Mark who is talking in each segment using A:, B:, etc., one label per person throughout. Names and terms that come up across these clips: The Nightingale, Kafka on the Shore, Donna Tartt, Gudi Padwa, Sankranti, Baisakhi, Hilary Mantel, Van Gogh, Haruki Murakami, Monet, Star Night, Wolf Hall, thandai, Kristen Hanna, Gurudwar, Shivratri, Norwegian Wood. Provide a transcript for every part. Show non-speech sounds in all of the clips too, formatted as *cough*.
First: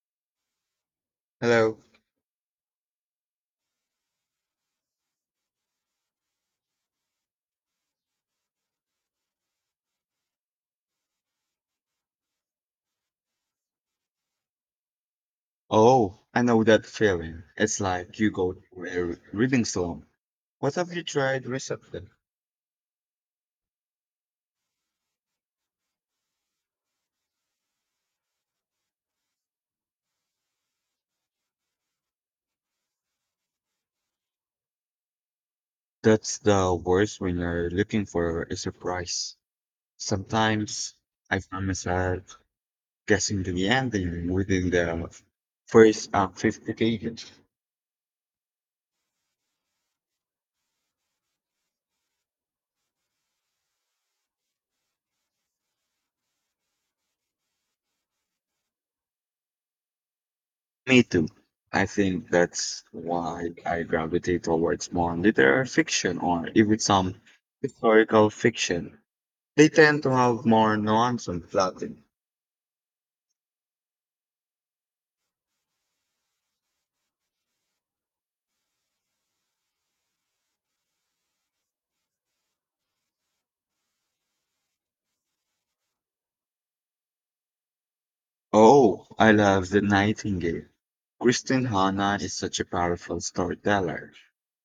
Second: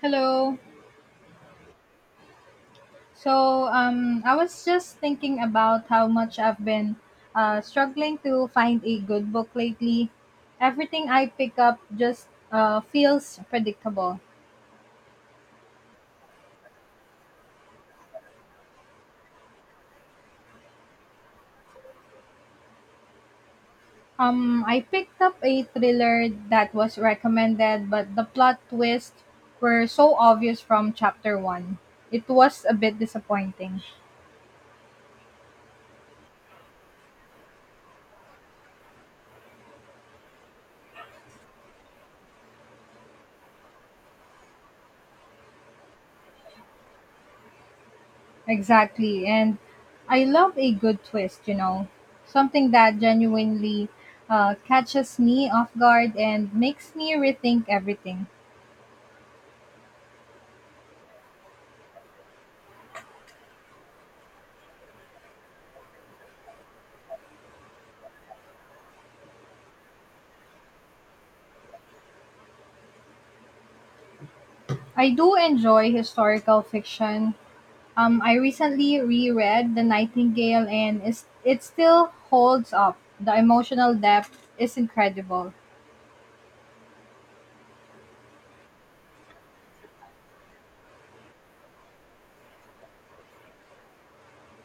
A: Hello.
B: Hello.
A: So, I was just thinking about how much I've been struggling to find a good book lately. Everything I pick up just feels predictable.
B: Oh, I know that feeling. It's like you go through a reading slump. What have you tried recently?
A: I picked up a thriller that was recommended, but the plot twists were so obvious from chapter one. It was a bit disappointing.
B: That's the worst when you're looking for a surprise. Sometimes I find myself guessing the ending within the first 50 pages.
A: Exactly. And I love a good twist, you know, something that genuinely catches me off guard and makes me rethink everything.
B: Me too. I think that's why I gravitate towards more literary fiction or even some historical fiction. They tend to have more nuance and plotting.
A: I do enjoy historical fiction. I recently reread The Nightingale and it still holds up. The emotional depth is incredible.
B: Oh, I love The Nightingale. Kristen Hanna is such a powerful storyteller.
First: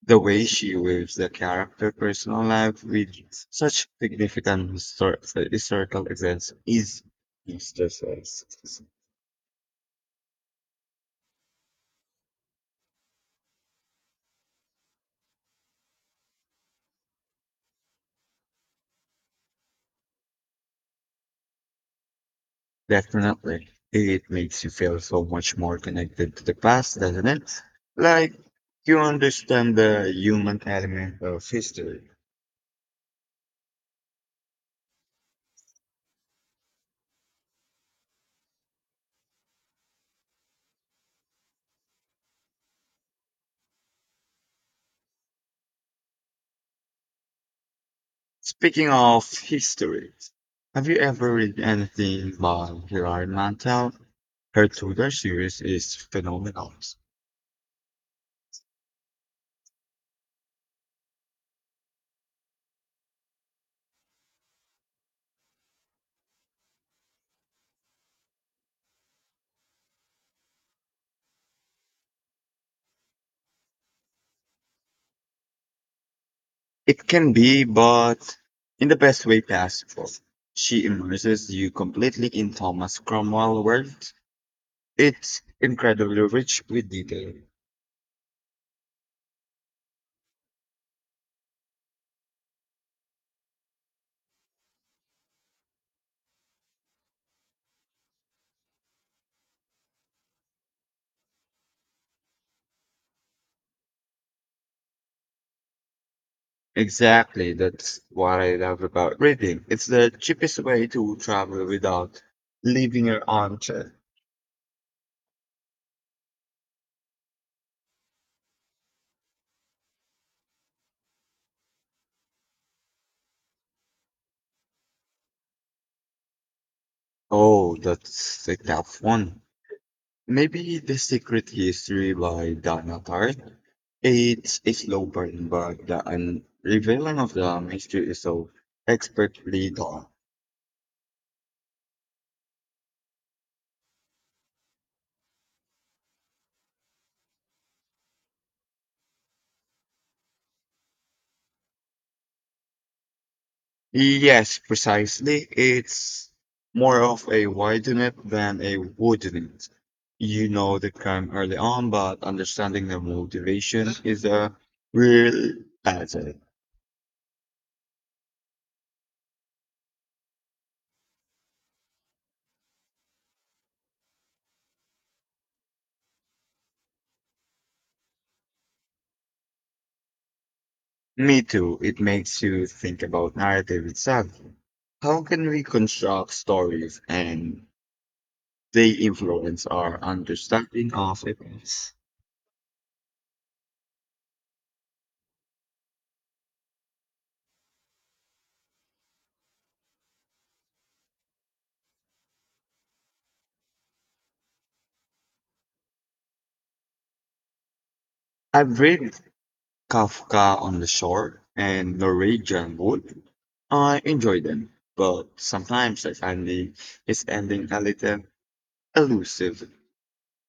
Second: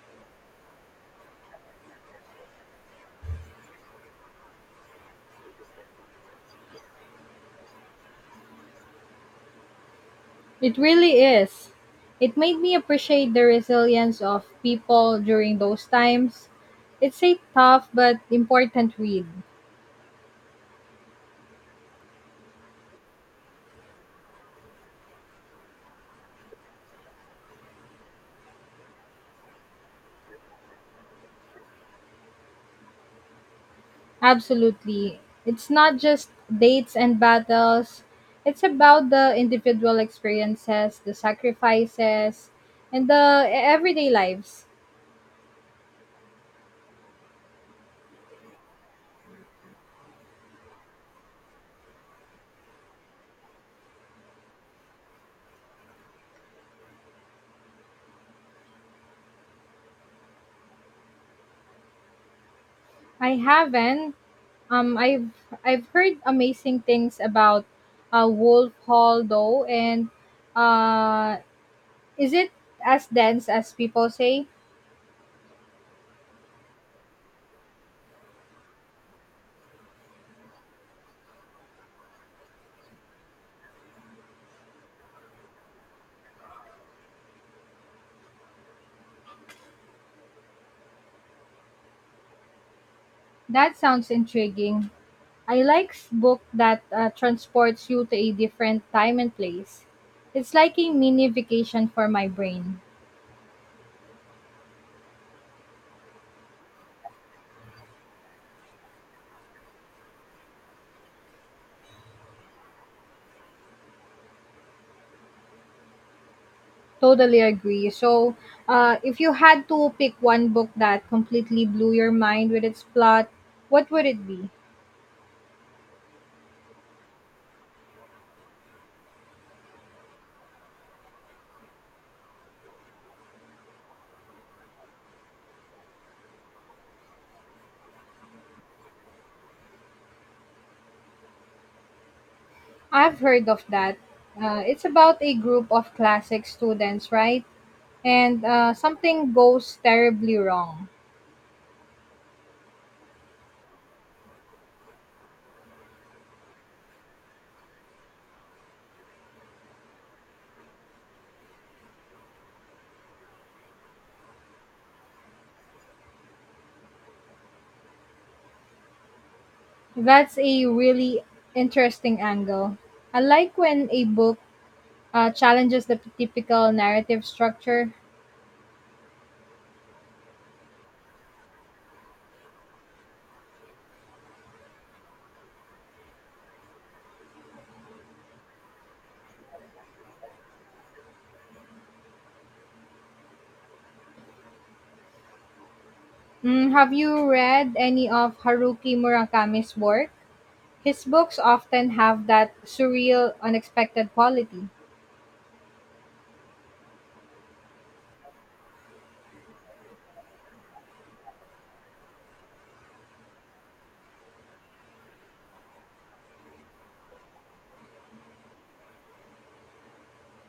B: The way she weaves the character personal life with such significant historical events is priceless.
A: It really is. It made me appreciate the resilience of people during those times. It's a tough but important read.
B: Definitely. It makes you feel so much more connected to the past, doesn't it? Like you understand the human element of history.
A: Absolutely. It's not just dates and battles, it's about the individual experiences, the sacrifices, and the everyday lives.
B: Speaking of history, have you ever read anything by Hilary Mantel? Her Tudor series is phenomenal.
A: I haven't. Um, I've I've heard amazing things about Wolf Hall though, and uh, is it as dense as people say?
B: It can be, but in the best way possible. She immerses you completely in Thomas Cromwell's world. It's incredibly rich with detail.
A: That sounds intriguing. I like book that transports you to a different time and place. It's like a mini vacation for my brain.
B: Exactly, that's what I love about reading. It's the cheapest way to travel without leaving your armchair.
A: Totally agree. So, if you had to pick one book that completely blew your mind with its plot, what would it be?
B: Oh, that's a tough one. Maybe The Secret History by Donna Tartt. It's a slow burn, but the unveiling of the mystery is so expertly done.
A: I've heard of that. It's about a group of classic students, right? And something goes terribly wrong.
B: Yes, precisely. It's more of a widen it than a wooden it. You know the crime early on, but understanding the motivation is a real puzzle.
A: That's a really interesting angle. I like when a book challenges the typical narrative structure.
B: Me too. It makes you think about narrative itself. How can we construct stories and they influence our understanding of events.
A: Mm, have you read any of Haruki Murakami's work? His books often have that surreal, unexpected quality.
B: I've read Kafka on the Shore and Norwegian Wood. I enjoy them, but sometimes I find the his ending a little elusive.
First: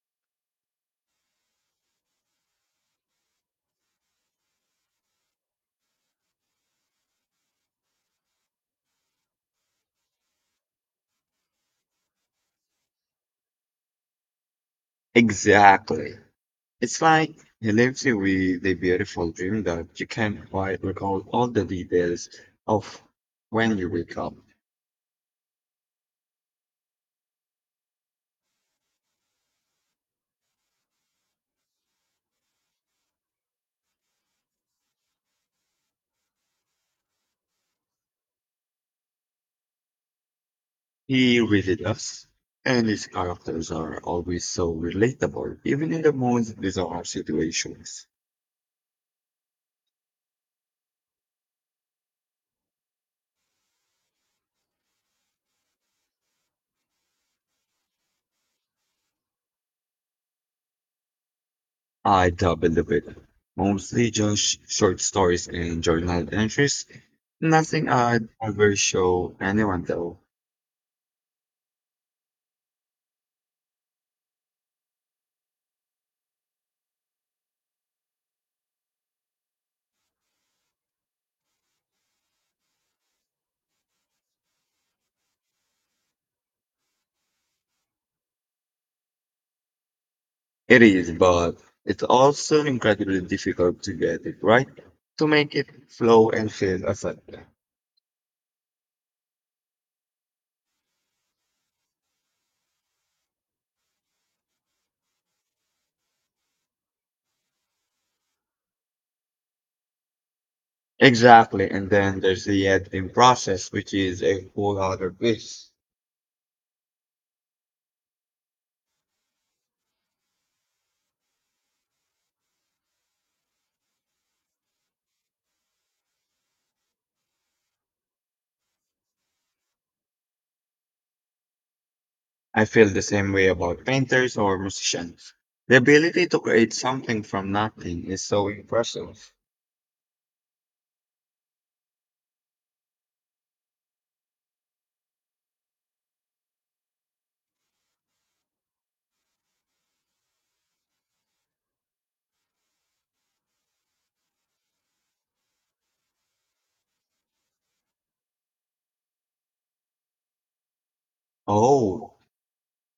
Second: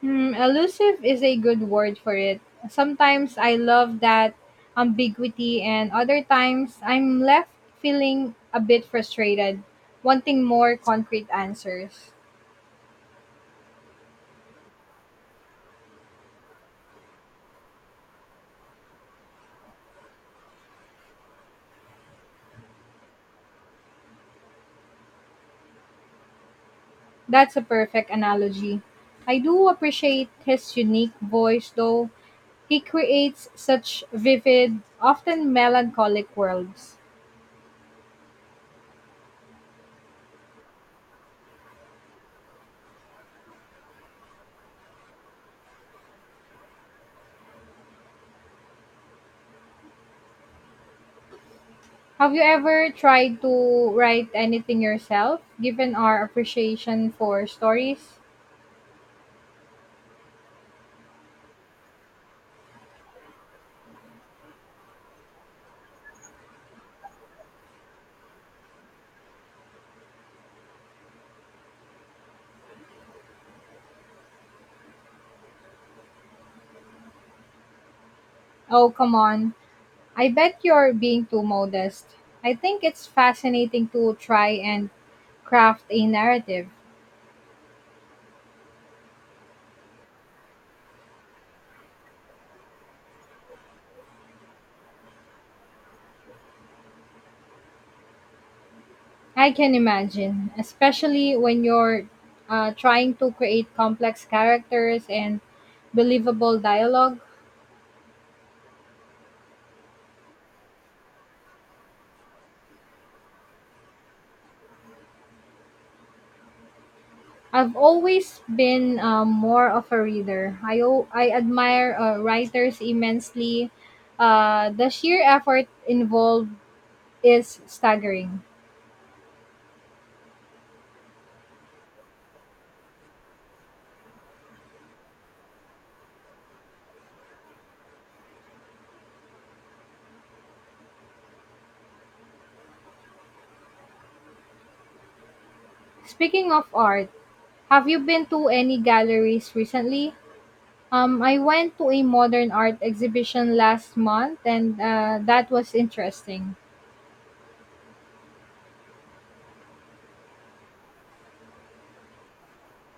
A: Hmm, elusive is a good word for it. Sometimes I love that ambiguity, and other times I'm left feeling a bit frustrated, wanting more concrete answers.
B: Exactly. It's like he leaves you with a beautiful dream that you can't quite recall all the details of when you wake up.
A: That's a perfect analogy. I do appreciate his unique voice, though he creates such vivid, often melancholic worlds.
B: He really does. And his characters are always so relatable, even in the most bizarre situations.
A: Have you ever tried to write anything yourself, given our appreciation for stories?
B: I double the bit. Mostly just short stories and journal entries. Nothing I'd ever show anyone though.
A: Oh, come on. I bet you're being too modest. I think it's fascinating to try and craft a narrative.
B: It is, but it's also incredibly difficult to get it right, to make it flow and feel effective.
A: I can imagine, especially when you're trying to create complex characters and believable dialogue.
B: Exactly, and then there's the editing process, which is a whole other beast.
A: I've always been more of a reader. I admire writers immensely. The sheer effort involved is staggering.
B: I feel the same way about painters or musicians. The ability to create something from nothing is so impressive.
A: Speaking of art, have you been to any galleries recently? I went to a modern art exhibition last month, and that was interesting.
B: Oh,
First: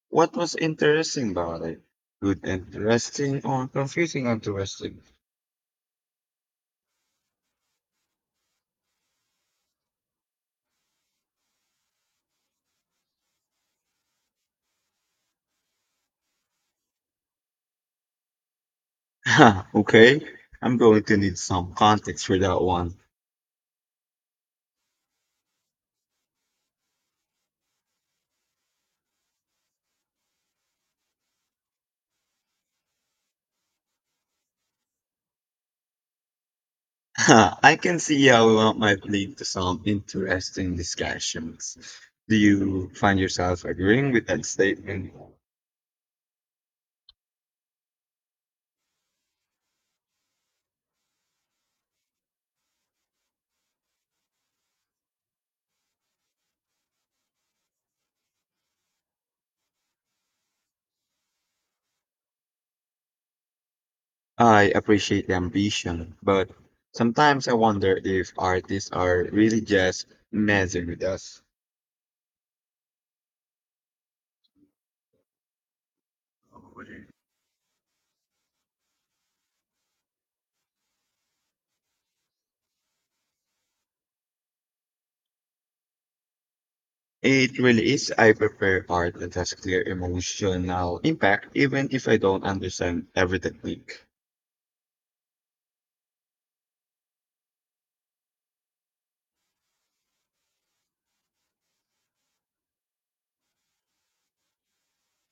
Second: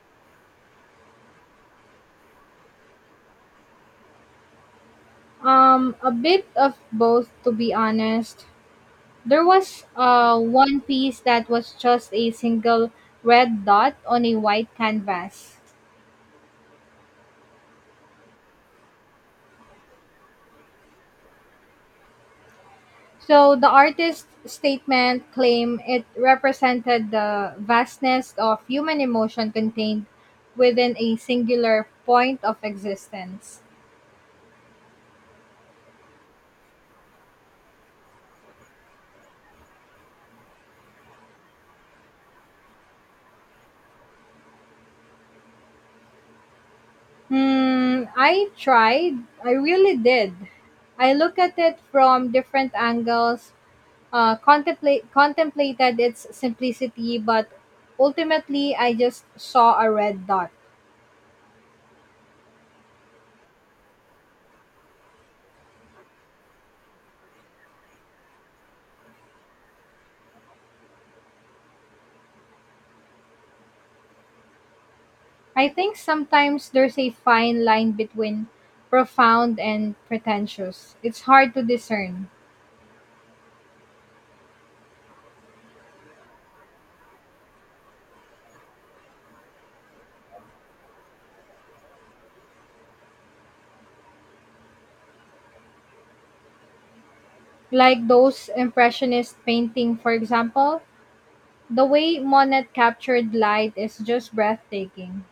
B: what was interesting about it? Good, interesting, or confusing, interesting? *laughs*
A: A bit of both, to be honest. There was one piece that was just a single red dot on a white canvas.
B: Huh, okay, I'm going to need some context for that one.
A: So the artist's statement claimed it represented the vastness of human emotion contained within a singular point of existence.
B: *laughs* Huh, I can see how that might lead to some interesting discussions. Do you find yourself agreeing with that statement?
A: Hmm, I tried. I really did. I look at it from different angles, contemplated its simplicity, but ultimately I just saw a red dot.
B: I appreciate the ambition, but sometimes I wonder if artists are really just messing with us.
A: I think sometimes there's a fine line between profound and pretentious. It's hard to discern.
B: It really is. I prefer art that has clear emotional impact, even if I don't understand every technique.
A: Like those impressionist painting, for example, the way Monet captured light is just breathtaking.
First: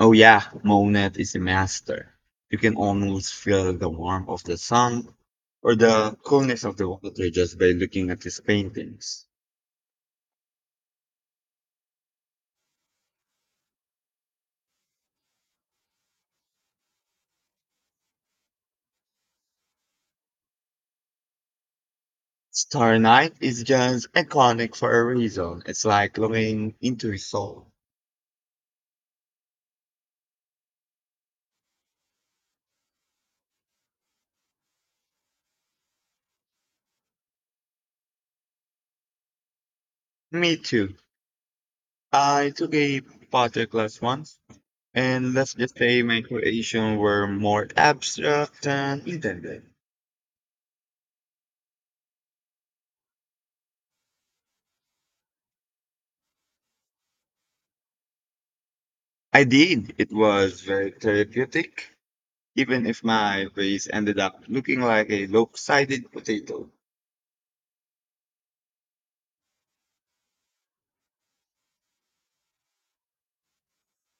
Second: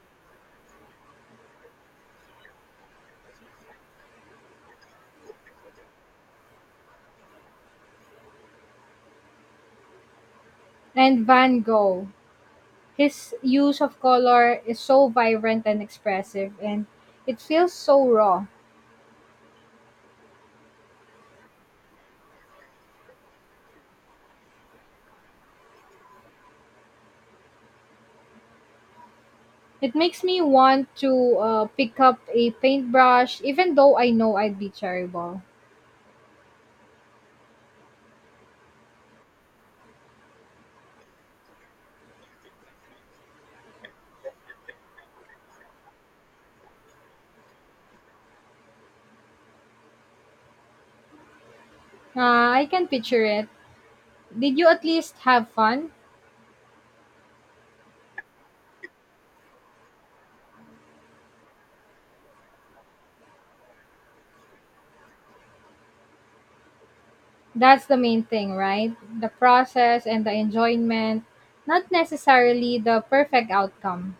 B: Oh yeah, Monet is a master. You can almost feel the warmth of the sun or the coolness of the water just by looking at his paintings.
A: And Van Gogh, his use of color is so vibrant and expressive, and it feels so raw.
B: Star Night is just iconic for a reason. It's like looking into his soul.
A: It makes me want to pick up a paintbrush, even though I know I'd be terrible.
B: Me too. I took a potter class once, and let's just say my creations were more abstract than intended.
A: Ah, I can picture it. Did you at least have fun?
B: I did. It was very therapeutic, even if my vase ended up looking like a lopsided potato.
A: That's the main thing, right? The process and the enjoyment, not necessarily the perfect outcome.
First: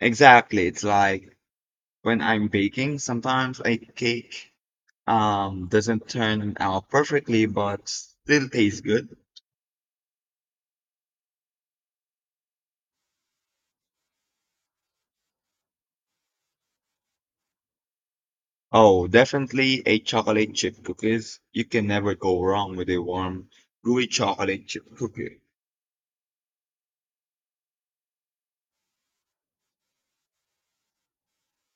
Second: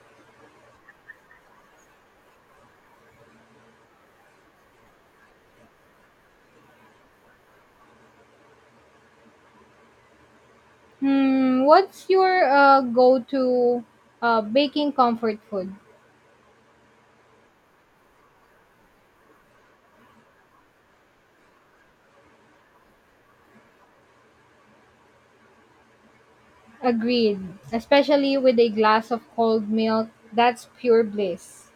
B: Exactly. It's like when I'm baking, sometimes a cake doesn't turn out perfectly, but still tastes good.
A: Hmm, what's your go to baking comfort food?
B: Oh, definitely a chocolate chip cookies. You can never go wrong with a warm, gooey chocolate chip cookie.
A: Agreed. Especially with a glass of cold milk, that's pure bliss.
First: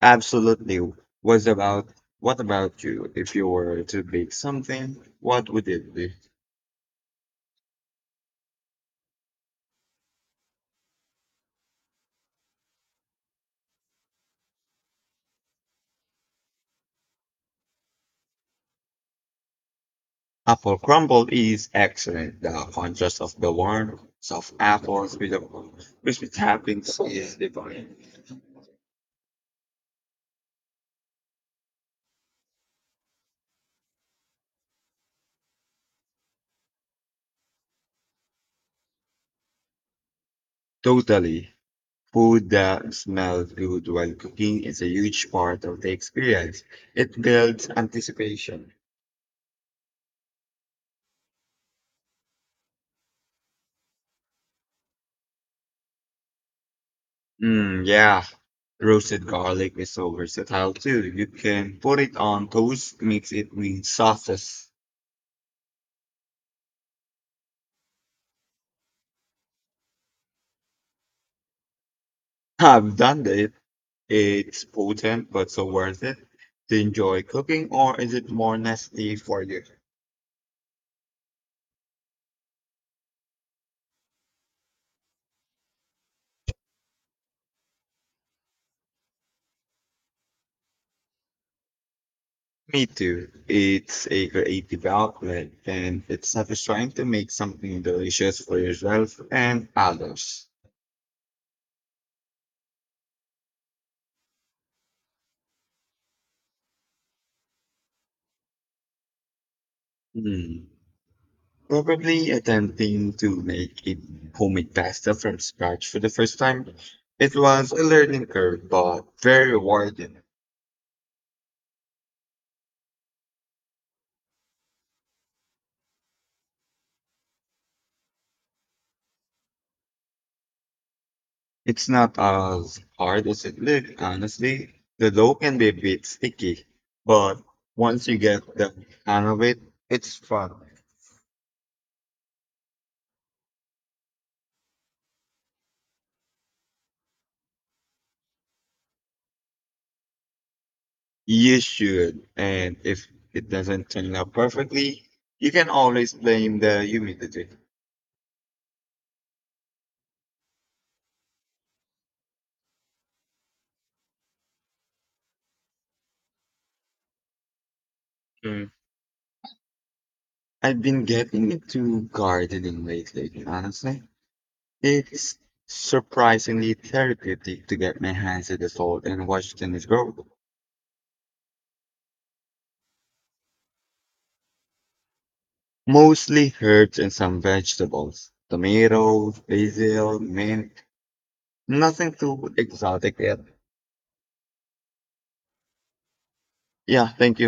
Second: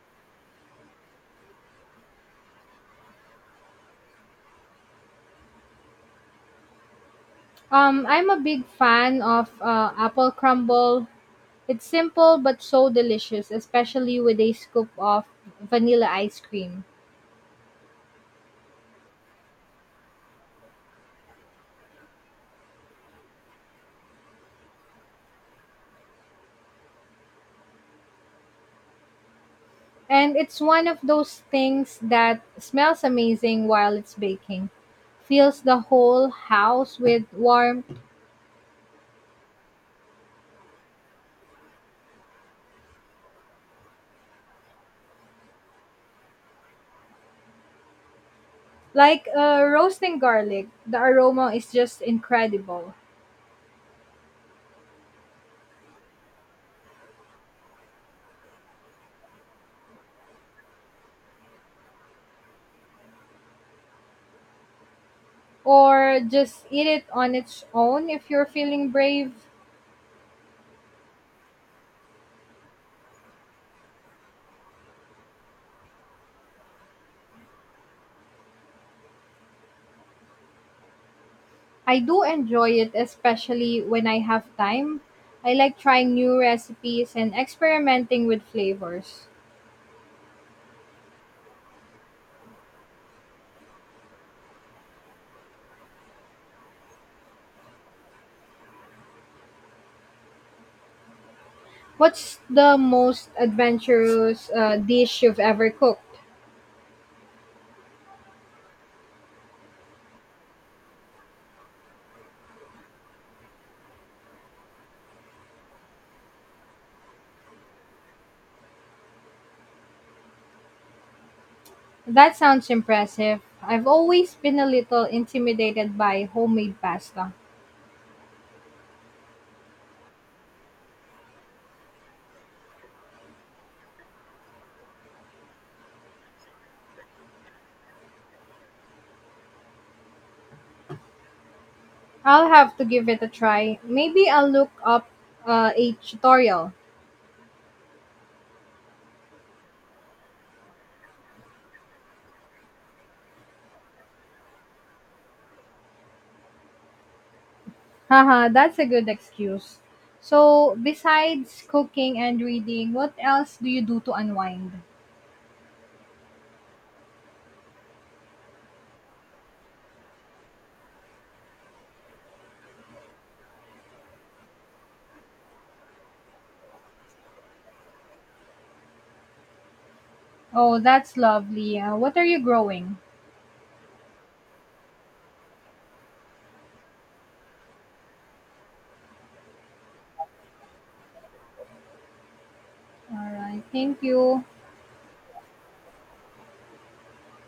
B: Absolutely. Was about what about you? If you were to bake something, what would it be?
A: I'm a big fan of apple crumble. It's simple but so delicious, especially with a scoop of vanilla ice cream.
B: Apple crumble is excellent. The contrast of the warm, soft apples with the crispy toppings is divine.
A: And it's one of those things that smells amazing while it's baking. Fills the whole house with warmth.
B: Totally. Food that smells good while cooking is a huge part of the experience. It builds anticipation.
A: Like roasting garlic, the aroma is just incredible.
B: Mm, yeah, roasted garlic is so versatile too. You can put it on toast, mix it with sauces.
A: Or just eat it on its own if you're feeling brave.
B: *laughs* I've done it. It's potent, but so worth it. Do you enjoy cooking, or is it more nasty for you?
A: I do enjoy it, especially when I have time. I like trying new recipes and experimenting with flavors.
B: Me too. It's a creative outlet, and it's satisfying to make something delicious for yourself and others.
A: What's the most adventurous dish you've ever cooked?
B: Hmm. Probably attempting to make it homemade pasta from scratch for the first time. It was a learning curve, but very rewarding.
A: That sounds impressive. I've always been a little intimidated by homemade pasta.
B: It's not as hard as it looked, honestly. The dough can be a bit sticky, but once you get the hang of it, it's fun.
A: I'll have to give it a try. Maybe I'll look up a tutorial.
B: You should, and if it doesn't turn out perfectly, you can always blame the humidity.
A: Haha, that's a good excuse. So, besides cooking and reading, what else do you do to unwind?
B: Mm. I've been getting into gardening lately, honestly. It's surprisingly therapeutic to get my hands in the salt and watch things grow.
A: Oh, that's lovely. What are you growing?
B: Mostly herbs and some vegetables. Tomatoes, basil, mint. Nothing too exotic
A: All
B: yet.
A: right. Thank you.
B: Yeah, thank you.